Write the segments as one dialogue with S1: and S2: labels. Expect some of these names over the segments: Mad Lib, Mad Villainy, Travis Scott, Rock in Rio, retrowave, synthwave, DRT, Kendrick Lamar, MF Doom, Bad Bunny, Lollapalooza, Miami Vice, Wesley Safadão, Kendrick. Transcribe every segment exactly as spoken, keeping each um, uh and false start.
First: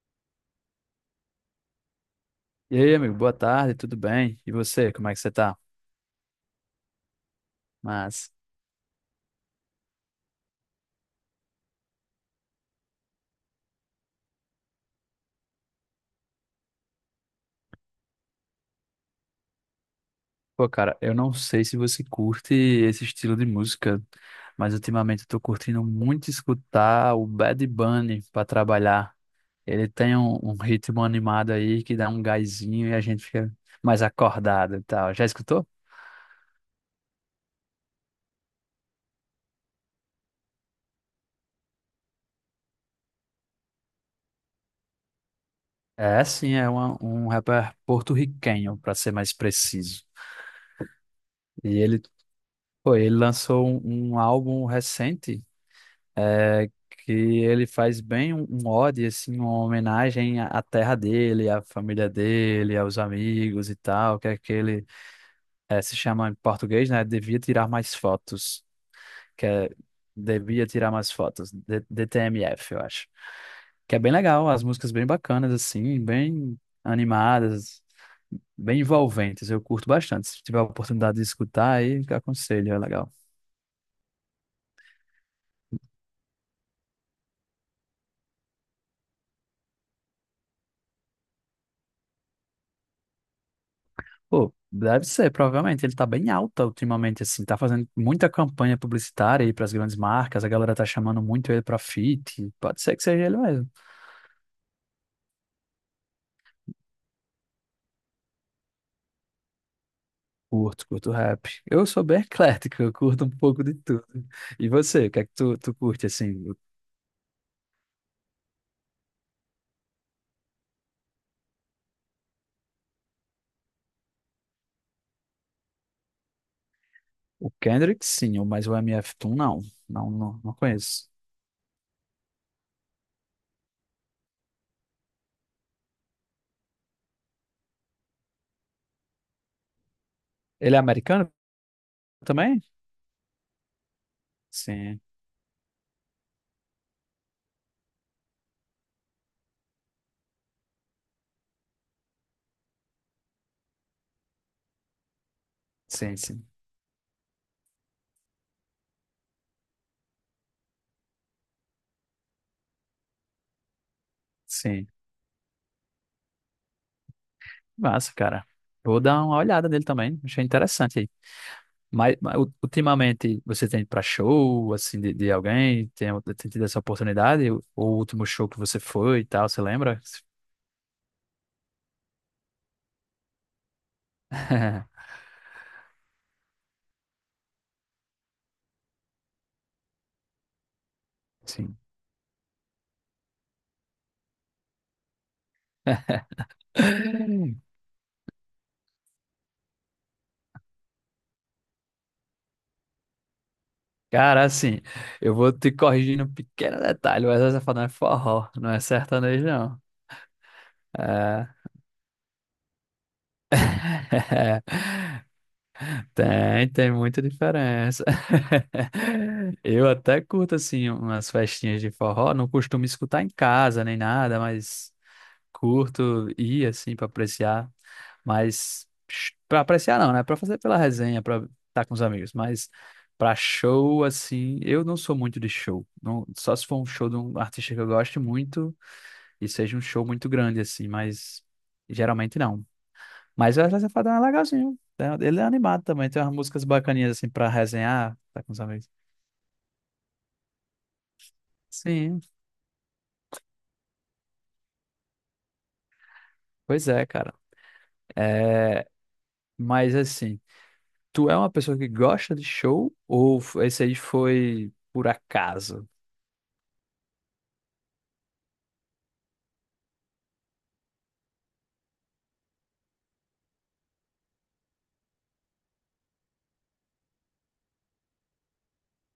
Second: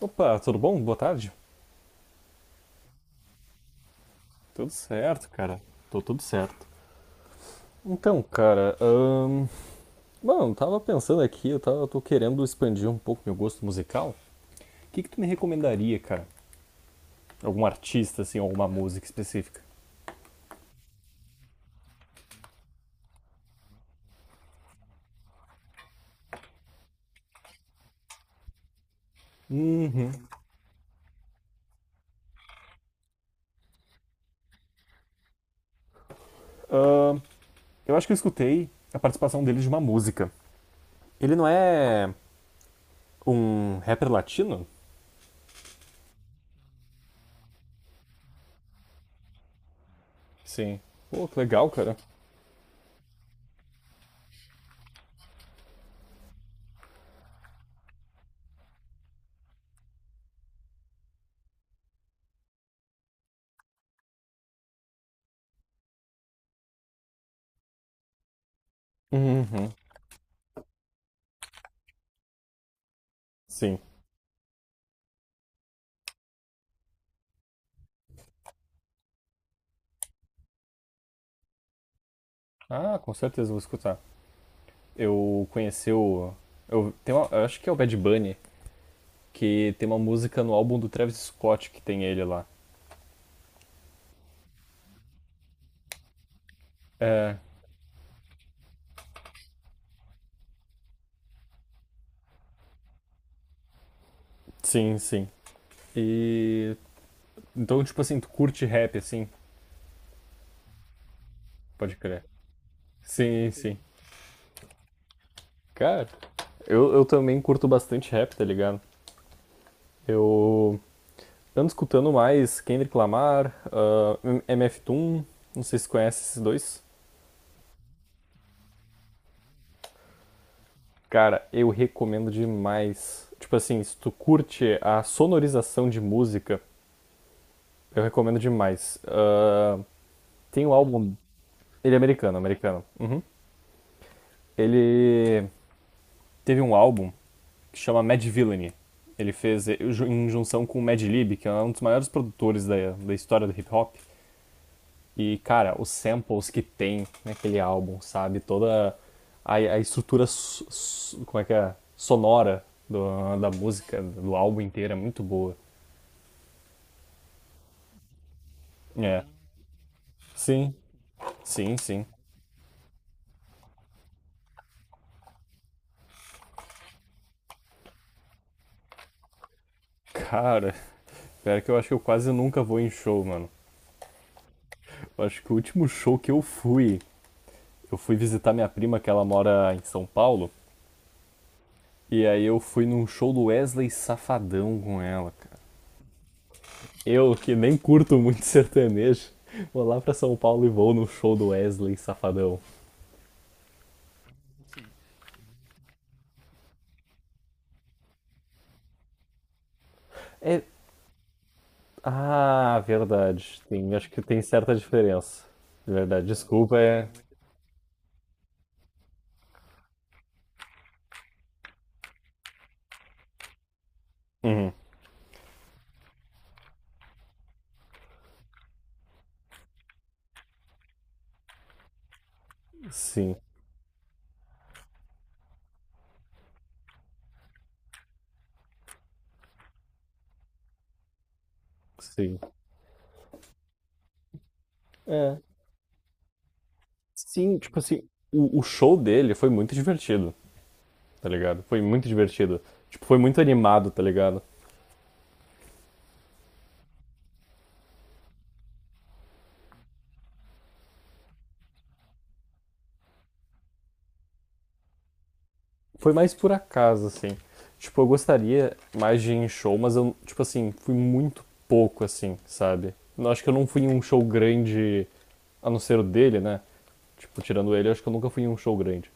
S1: Opa, tudo bom? Boa tarde.
S2: E aí, amigo, boa tarde, tudo bem? E
S1: Tudo
S2: você, como é que
S1: certo,
S2: você tá?
S1: cara. Tô tudo certo. Então,
S2: Mas,
S1: cara, ahn, mano, tava pensando aqui, eu tava, tô querendo expandir um pouco meu gosto musical. O que que tu me recomendaria, cara? Algum artista, assim, alguma música específica?
S2: pô, cara, eu não sei se você curte esse estilo de música, mas ultimamente eu tô curtindo muito escutar o Bad Bunny pra trabalhar. Ele
S1: Uhum.
S2: tem um, um ritmo animado aí que dá um gásinho e a gente fica mais acordado e tal. Já escutou?
S1: Ahn, eu acho que eu escutei a participação dele de uma música. Ele não é um rapper latino?
S2: É, sim, é uma- um rapper porto-riquenho, pra ser mais preciso.
S1: Sim. Pô, que legal,
S2: E
S1: cara.
S2: ele, pô, ele lançou um, um álbum recente é, que ele faz bem um, um ode, assim, uma homenagem à à terra dele, à família dele, aos amigos e tal, que é aquele, é, se chama em português, né? Devia tirar mais fotos, que é
S1: Uhum.
S2: Devia tirar mais fotos, D- DTMF, eu acho.
S1: Sim.
S2: Que é bem legal, as músicas bem bacanas, assim, bem animadas, bem envolventes, eu curto bastante. Se tiver a oportunidade de escutar, aí aconselho, é
S1: Ah, com
S2: legal.
S1: certeza eu vou escutar. Eu conheci o. Eu, tem uma- eu acho que é o Bad Bunny que tem uma música no álbum do Travis Scott que tem ele lá.
S2: Pô, deve ser, provavelmente. Ele tá bem alta ultimamente,
S1: É,
S2: assim. Tá fazendo muita campanha publicitária aí pras grandes marcas. A galera tá chamando muito ele pra feat. Pode ser que seja ele mesmo.
S1: sim, sim. E então, tipo assim, tu curte rap, assim,
S2: Curto, curto rap. Eu
S1: pode
S2: sou bem
S1: crer.
S2: eclético, eu curto um
S1: Sim,
S2: pouco de
S1: sim.
S2: tudo. E você, o que é que tu, tu curte,
S1: Cara,
S2: assim?
S1: eu, eu também curto bastante rap, tá ligado? Eu ando escutando mais Kendrick Lamar, ah, M- MF Doom, não sei se conhece esses dois.
S2: O Kendrick, sim, mas o M F Doom, não. Não, não, não conheço.
S1: Cara, eu recomendo demais. Tipo assim, se tu curte a sonorização de música, eu recomendo demais. Ah, tem o
S2: Ele é
S1: álbum.
S2: americano
S1: Ele é americano,
S2: também?
S1: americano. Uhum.
S2: Sim,
S1: Ele teve um álbum que chama Mad Villainy. Ele fez eh, ju- em junção com o Mad Lib, que é um dos maiores produtores da, da história do hip hop. E, cara, os
S2: sim, sim.
S1: samples que tem naquele álbum, sabe? Toda a, a estrutura, so- so- como é que é? Sonora do- da música, do álbum
S2: Sim.
S1: inteiro é muito boa.
S2: Massa, cara. Vou
S1: É.
S2: dar uma olhada nele também. Achei
S1: Sim,
S2: interessante.
S1: sim, sim.
S2: Mas, mas u- ultimamente você tem para show assim de, de alguém? Tem, tem tido essa oportunidade? O, o último show que você foi e tal, você lembra?
S1: Cara, pior que eu acho que eu quase nunca vou em show, mano. Eu acho que o último show que eu fui, eu fui visitar minha prima, que ela mora em São Paulo,
S2: Sim.
S1: e aí eu fui num show do Wesley Safadão com ela, cara. Eu, que nem curto muito sertanejo, vou lá pra São Paulo e vou no show do Wesley Safadão.
S2: Cara, assim, eu vou te corrigindo um pequeno detalhe, mas essa fala é forró, não é sertanejo, não.
S1: É...
S2: É.
S1: Ah, verdade. Tem, acho que tem certa diferença. Verdade,
S2: Tem,
S1: desculpa,
S2: tem
S1: é...
S2: muita diferença. Eu até curto, assim, umas festinhas de forró, não costumo escutar em casa nem nada, mas curto ir assim pra apreciar, mas sh- pra apreciar não, né? Pra fazer pela resenha, pra estar com os amigos, mas pra
S1: Sim,
S2: show assim, eu não sou muito de show. Não, só se for um show de um artista que eu gosto muito e seja um show muito grande assim, mas geralmente
S1: sim.
S2: não. Mas o Wesley Safadão é legalzinho, né?
S1: É,
S2: Ele é animado também, tem umas músicas bacaninhas assim pra
S1: sim, tipo assim,
S2: resenhar, tá com
S1: o,
S2: os
S1: o
S2: amigos.
S1: show dele foi muito divertido, tá ligado? Foi muito
S2: Sim,
S1: divertido. Tipo, foi muito animado, tá ligado?
S2: pois é, cara. É, mas assim, tu é uma pessoa que gosta de show ou f- esse aí foi por acaso?
S1: Foi mais por acaso, assim. Tipo, eu gostaria mais de ir em show, mas eu, tipo assim, fui muito pouco, assim, sabe? Eu acho que eu não fui em um show grande, a não ser o dele, né? Tipo, tirando ele, eu acho que eu nunca fui em um show grande.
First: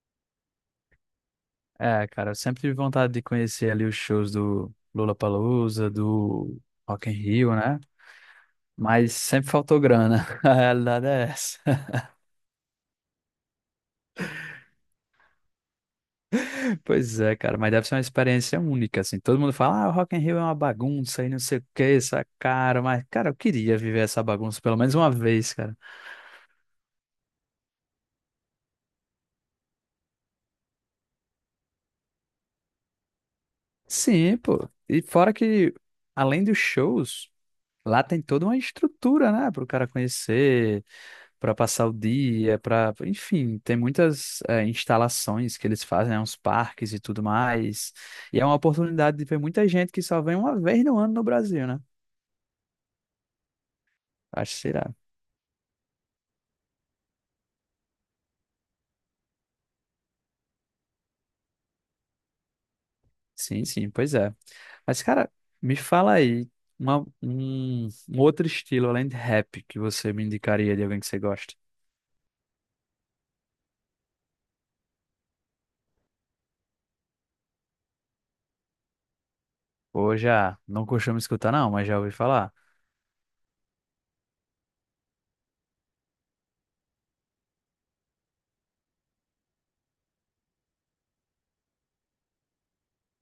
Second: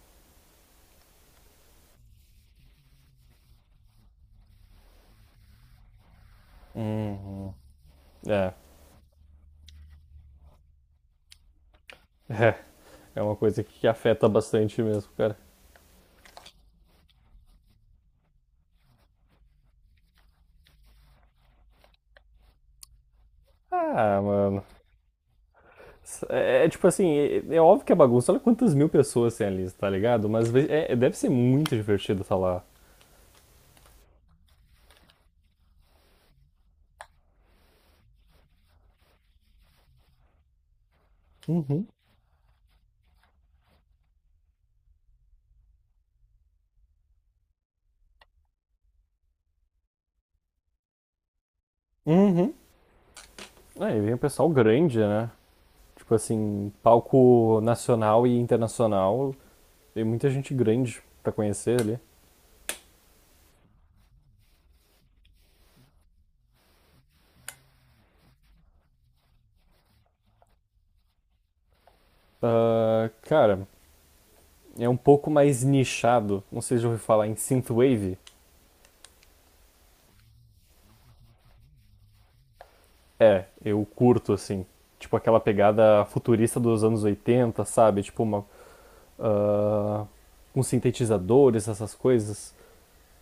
S2: É, cara, eu sempre tive vontade de conhecer ali os shows do Lollapalooza, do Rock in Rio, né?
S1: É,
S2: Mas sempre faltou grana. A realidade é essa.
S1: é. É uma coisa que afeta bastante mesmo, cara.
S2: Pois é, cara, mas deve ser uma experiência única, assim. Todo mundo fala, ah, o Rock in Rio é uma bagunça e não sei o que, essa cara. Mas, cara, eu queria viver
S1: Ah,
S2: essa bagunça
S1: mano.
S2: pelo menos uma vez, cara.
S1: É, é tipo assim, é, é óbvio que é bagunça. Olha quantas mil pessoas tem ali, tá ligado? Mas ve- é- é- deve ser muito divertido estar lá.
S2: Sim, pô. E fora que, além dos shows, lá tem toda uma estrutura, né, para o cara conhecer, para passar o dia, para, enfim, tem muitas eh, instalações que eles fazem, né, uns parques e tudo mais. E é uma oportunidade de ver muita gente que só vem uma vez no ano no Brasil, né?
S1: Uhum. Aí vem o pessoal
S2: Acho que será.
S1: grande, né? Tipo assim, palco nacional e internacional. Tem muita gente grande pra conhecer ali.
S2: Sim, sim, pois é. Mas, cara, me fala aí uma- um, um outro estilo além de rap que você me indicaria de alguém que você gosta.
S1: Ah, cara, é um pouco mais nichado. Não sei se já ouviu falar em synthwave.
S2: Ou já, não costumo escutar não, mas já ouvi falar.
S1: É, eu curto assim. Tipo aquela pegada futurista dos anos oitenta, sabe? Tipo uma, com sintetizadores, essas coisas.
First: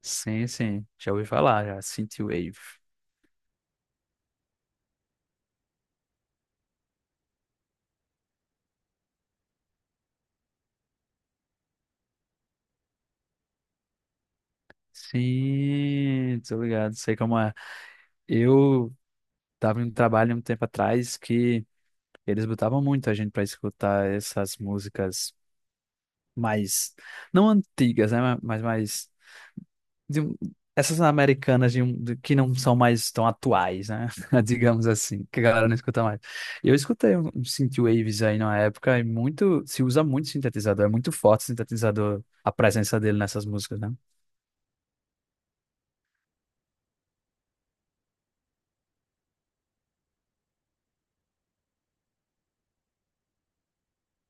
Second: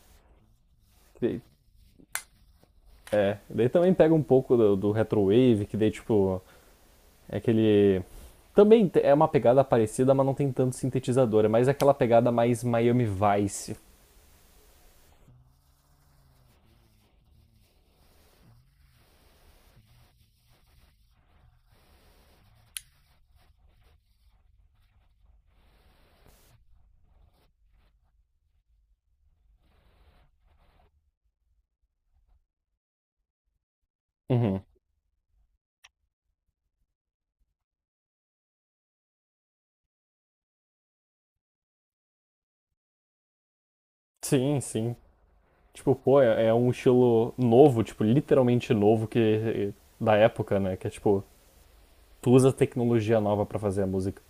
S2: Sim, sim, já ouvi
S1: E-
S2: falar, já. Synthwave.
S1: É, daí também pega um pouco do, do retrowave, que daí tipo é aquele também te- é uma pegada parecida, mas não tem tanto sintetizador. É mais aquela pegada mais Miami Vice.
S2: Sim, tô ligado, sei como é. Eu tava em um trabalho um tempo atrás que eles botavam muito a gente pra escutar essas músicas mais, não antigas, né, mas mais, de um- essas americanas de, um- de- que não são mais tão atuais, né,
S1: Uhum.
S2: digamos assim, que a galera não escuta mais. Eu escutei um, um synthwaves aí na época e muito, se usa muito sintetizador, é muito forte o sintetizador, a presença dele nessas músicas, né?
S1: Sim, sim. Tipo, pô, é, é um estilo novo, tipo, literalmente novo, que da época, né? Que é tipo, tu usa tecnologia nova pra fazer a música.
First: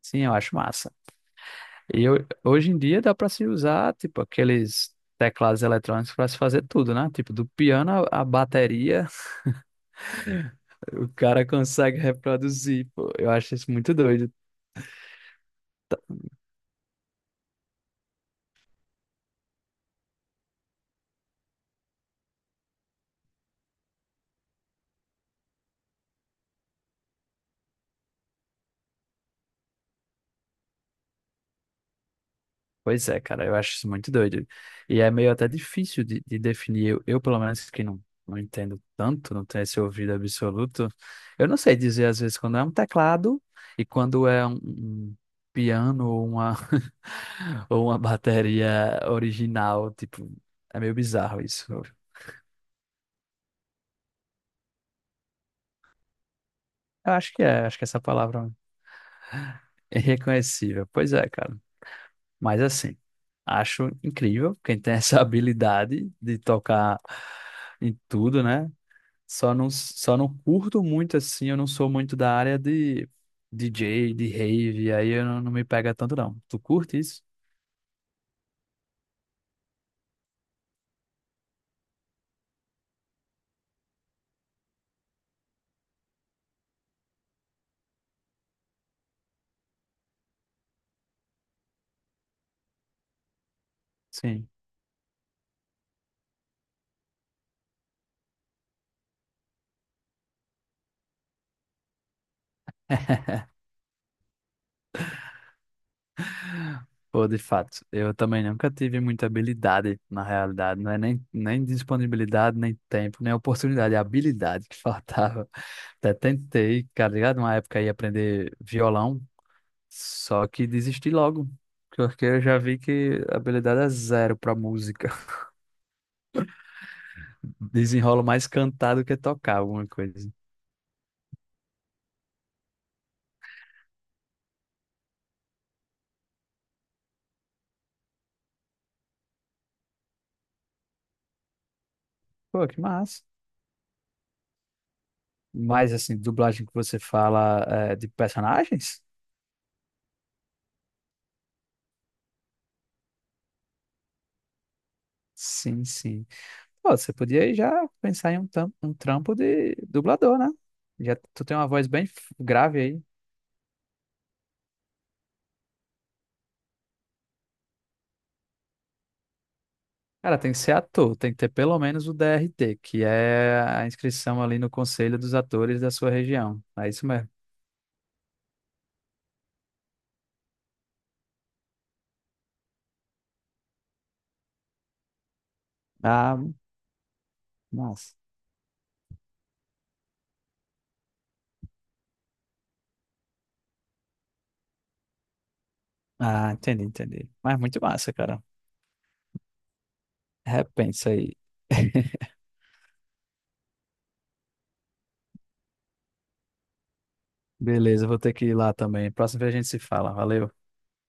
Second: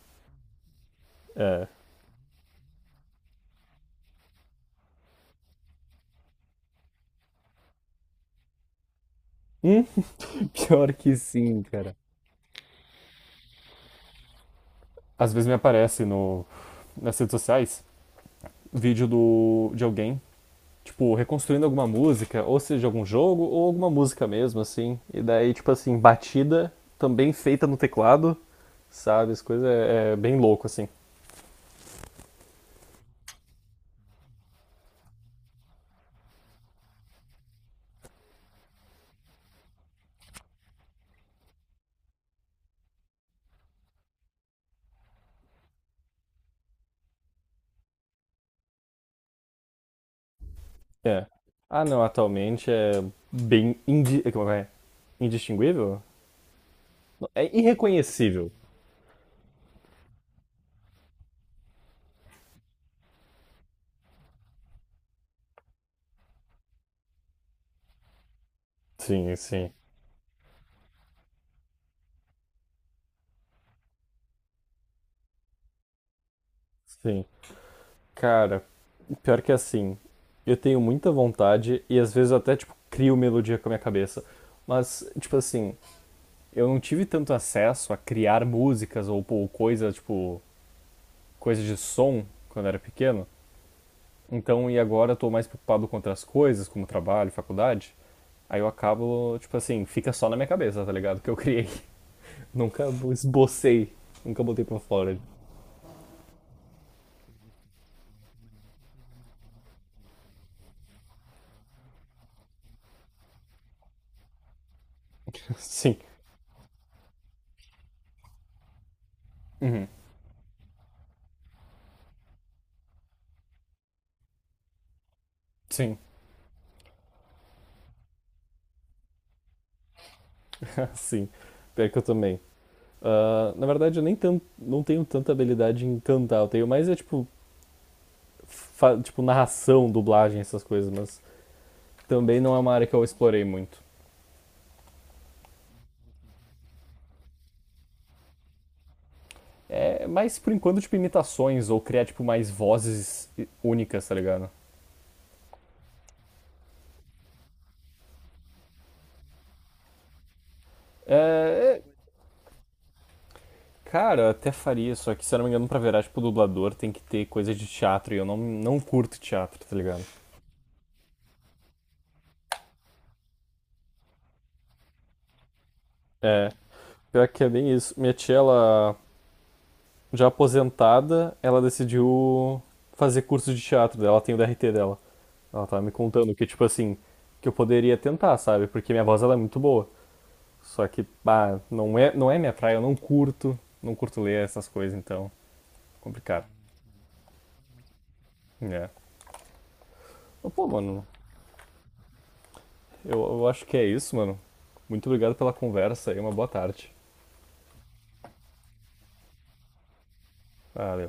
S2: Sim, eu acho massa.
S1: É.
S2: E ho- hoje em dia dá para se usar, tipo, aqueles teclados eletrônicos para se fazer tudo, né? Tipo, do piano à à bateria,
S1: Hum? Pior
S2: o
S1: que
S2: cara
S1: sim, cara.
S2: consegue reproduzir, pô. Eu acho isso muito doido.
S1: Às vezes me aparece no, nas redes sociais, vídeo do, de alguém, tipo, reconstruindo alguma música, ou seja, algum jogo ou alguma música mesmo assim. E daí, tipo assim, batida também feita no teclado, sabe? As coisas é, é bem louco assim.
S2: Pois é, cara, eu acho isso muito doido. E é meio até difícil de, de definir. Eu, eu, pelo menos, que não, não entendo tanto, não tenho esse ouvido absoluto, eu não sei dizer, às vezes, quando é um teclado e quando é um, um piano ou uma, ou uma bateria original. Tipo, é meio
S1: É.
S2: bizarro isso. Eu
S1: Ah, não, atualmente é bem indi... como é? Indistinguível?
S2: acho que
S1: É
S2: é, acho que essa
S1: irreconhecível.
S2: palavra é reconhecível. Pois é, cara. Mas assim, acho incrível quem tem essa habilidade de tocar em tudo, né?
S1: Sim,
S2: Só não,
S1: sim,
S2: só não curto muito assim, eu não sou muito da área de D J, de rave, aí eu não, não me pega tanto não. Tu curte isso?
S1: sim. Cara, pior que assim, eu tenho muita vontade e às vezes eu até, tipo, crio melodia com a minha cabeça. Mas, tipo assim, eu não tive tanto acesso a criar músicas ou, ou coisas, tipo, coisas de som quando eu era pequeno.
S2: Sim.
S1: Então, e agora eu tô mais preocupado com outras coisas, como trabalho, faculdade. Aí eu acabo, tipo assim, fica só na minha cabeça, tá ligado? Que eu criei. Nunca esbocei, nunca botei pra fora.
S2: Pô, de fato, eu também nunca tive muita habilidade, na realidade, não é nem, nem disponibilidade, nem tempo, nem oportunidade, é habilidade que faltava.
S1: Sim.
S2: Até tentei, cara, ligado? Uma época aí aprender violão,
S1: Uhum.
S2: só que desisti logo, porque eu já vi que a habilidade é zero pra música.
S1: Sim.
S2: Desenrolo mais cantar do que tocar alguma coisa.
S1: Sim. Pior que eu também. Ah, na verdade, eu nem tan- não tenho tanta habilidade em cantar. Eu tenho mais é tipo, fa- tipo narração, dublagem, essas coisas, mas também não é
S2: Pô,
S1: uma
S2: que
S1: área que eu
S2: massa.
S1: explorei muito.
S2: Mas, assim, dublagem que você fala é, de personagens?
S1: É mais por enquanto, tipo, imitações ou criar, tipo, mais vozes únicas, tá ligado?
S2: Sim, sim. Pô, você podia aí já pensar em um, tam- um trampo de dublador, né?
S1: É,
S2: Já tu tem uma
S1: é,
S2: voz bem f- grave aí.
S1: Cara, eu até faria, só que se eu não me engano, pra virar, tipo, dublador tem que ter coisa de teatro e eu não, não curto teatro, tá ligado?
S2: Cara, tem que ser ator, tem que ter pelo menos o D R T, que é a inscrição ali no Conselho dos Atores da sua
S1: É,
S2: região. É isso
S1: pior
S2: mesmo.
S1: que é bem isso. Minha tia, ela já aposentada, ela decidiu fazer curso de teatro dela, ela tem o D R T dela. Ela tava me contando
S2: Ah,
S1: que, tipo assim, que eu poderia
S2: massa.
S1: tentar, sabe? Porque minha voz, ela é muito boa. Só que, pá, não é, não é minha praia, eu não curto, não curto ler essas coisas, então, complicado.
S2: Ah, entendi, entendi. Mas muito massa, cara.
S1: É. Mas, pô, mano,
S2: Repensa aí.
S1: Eu, eu acho que é isso, mano. Muito obrigado pela conversa e uma boa tarde.
S2: Beleza, vou ter que ir lá também. Próxima vez a gente se fala. Valeu.
S1: Valeu.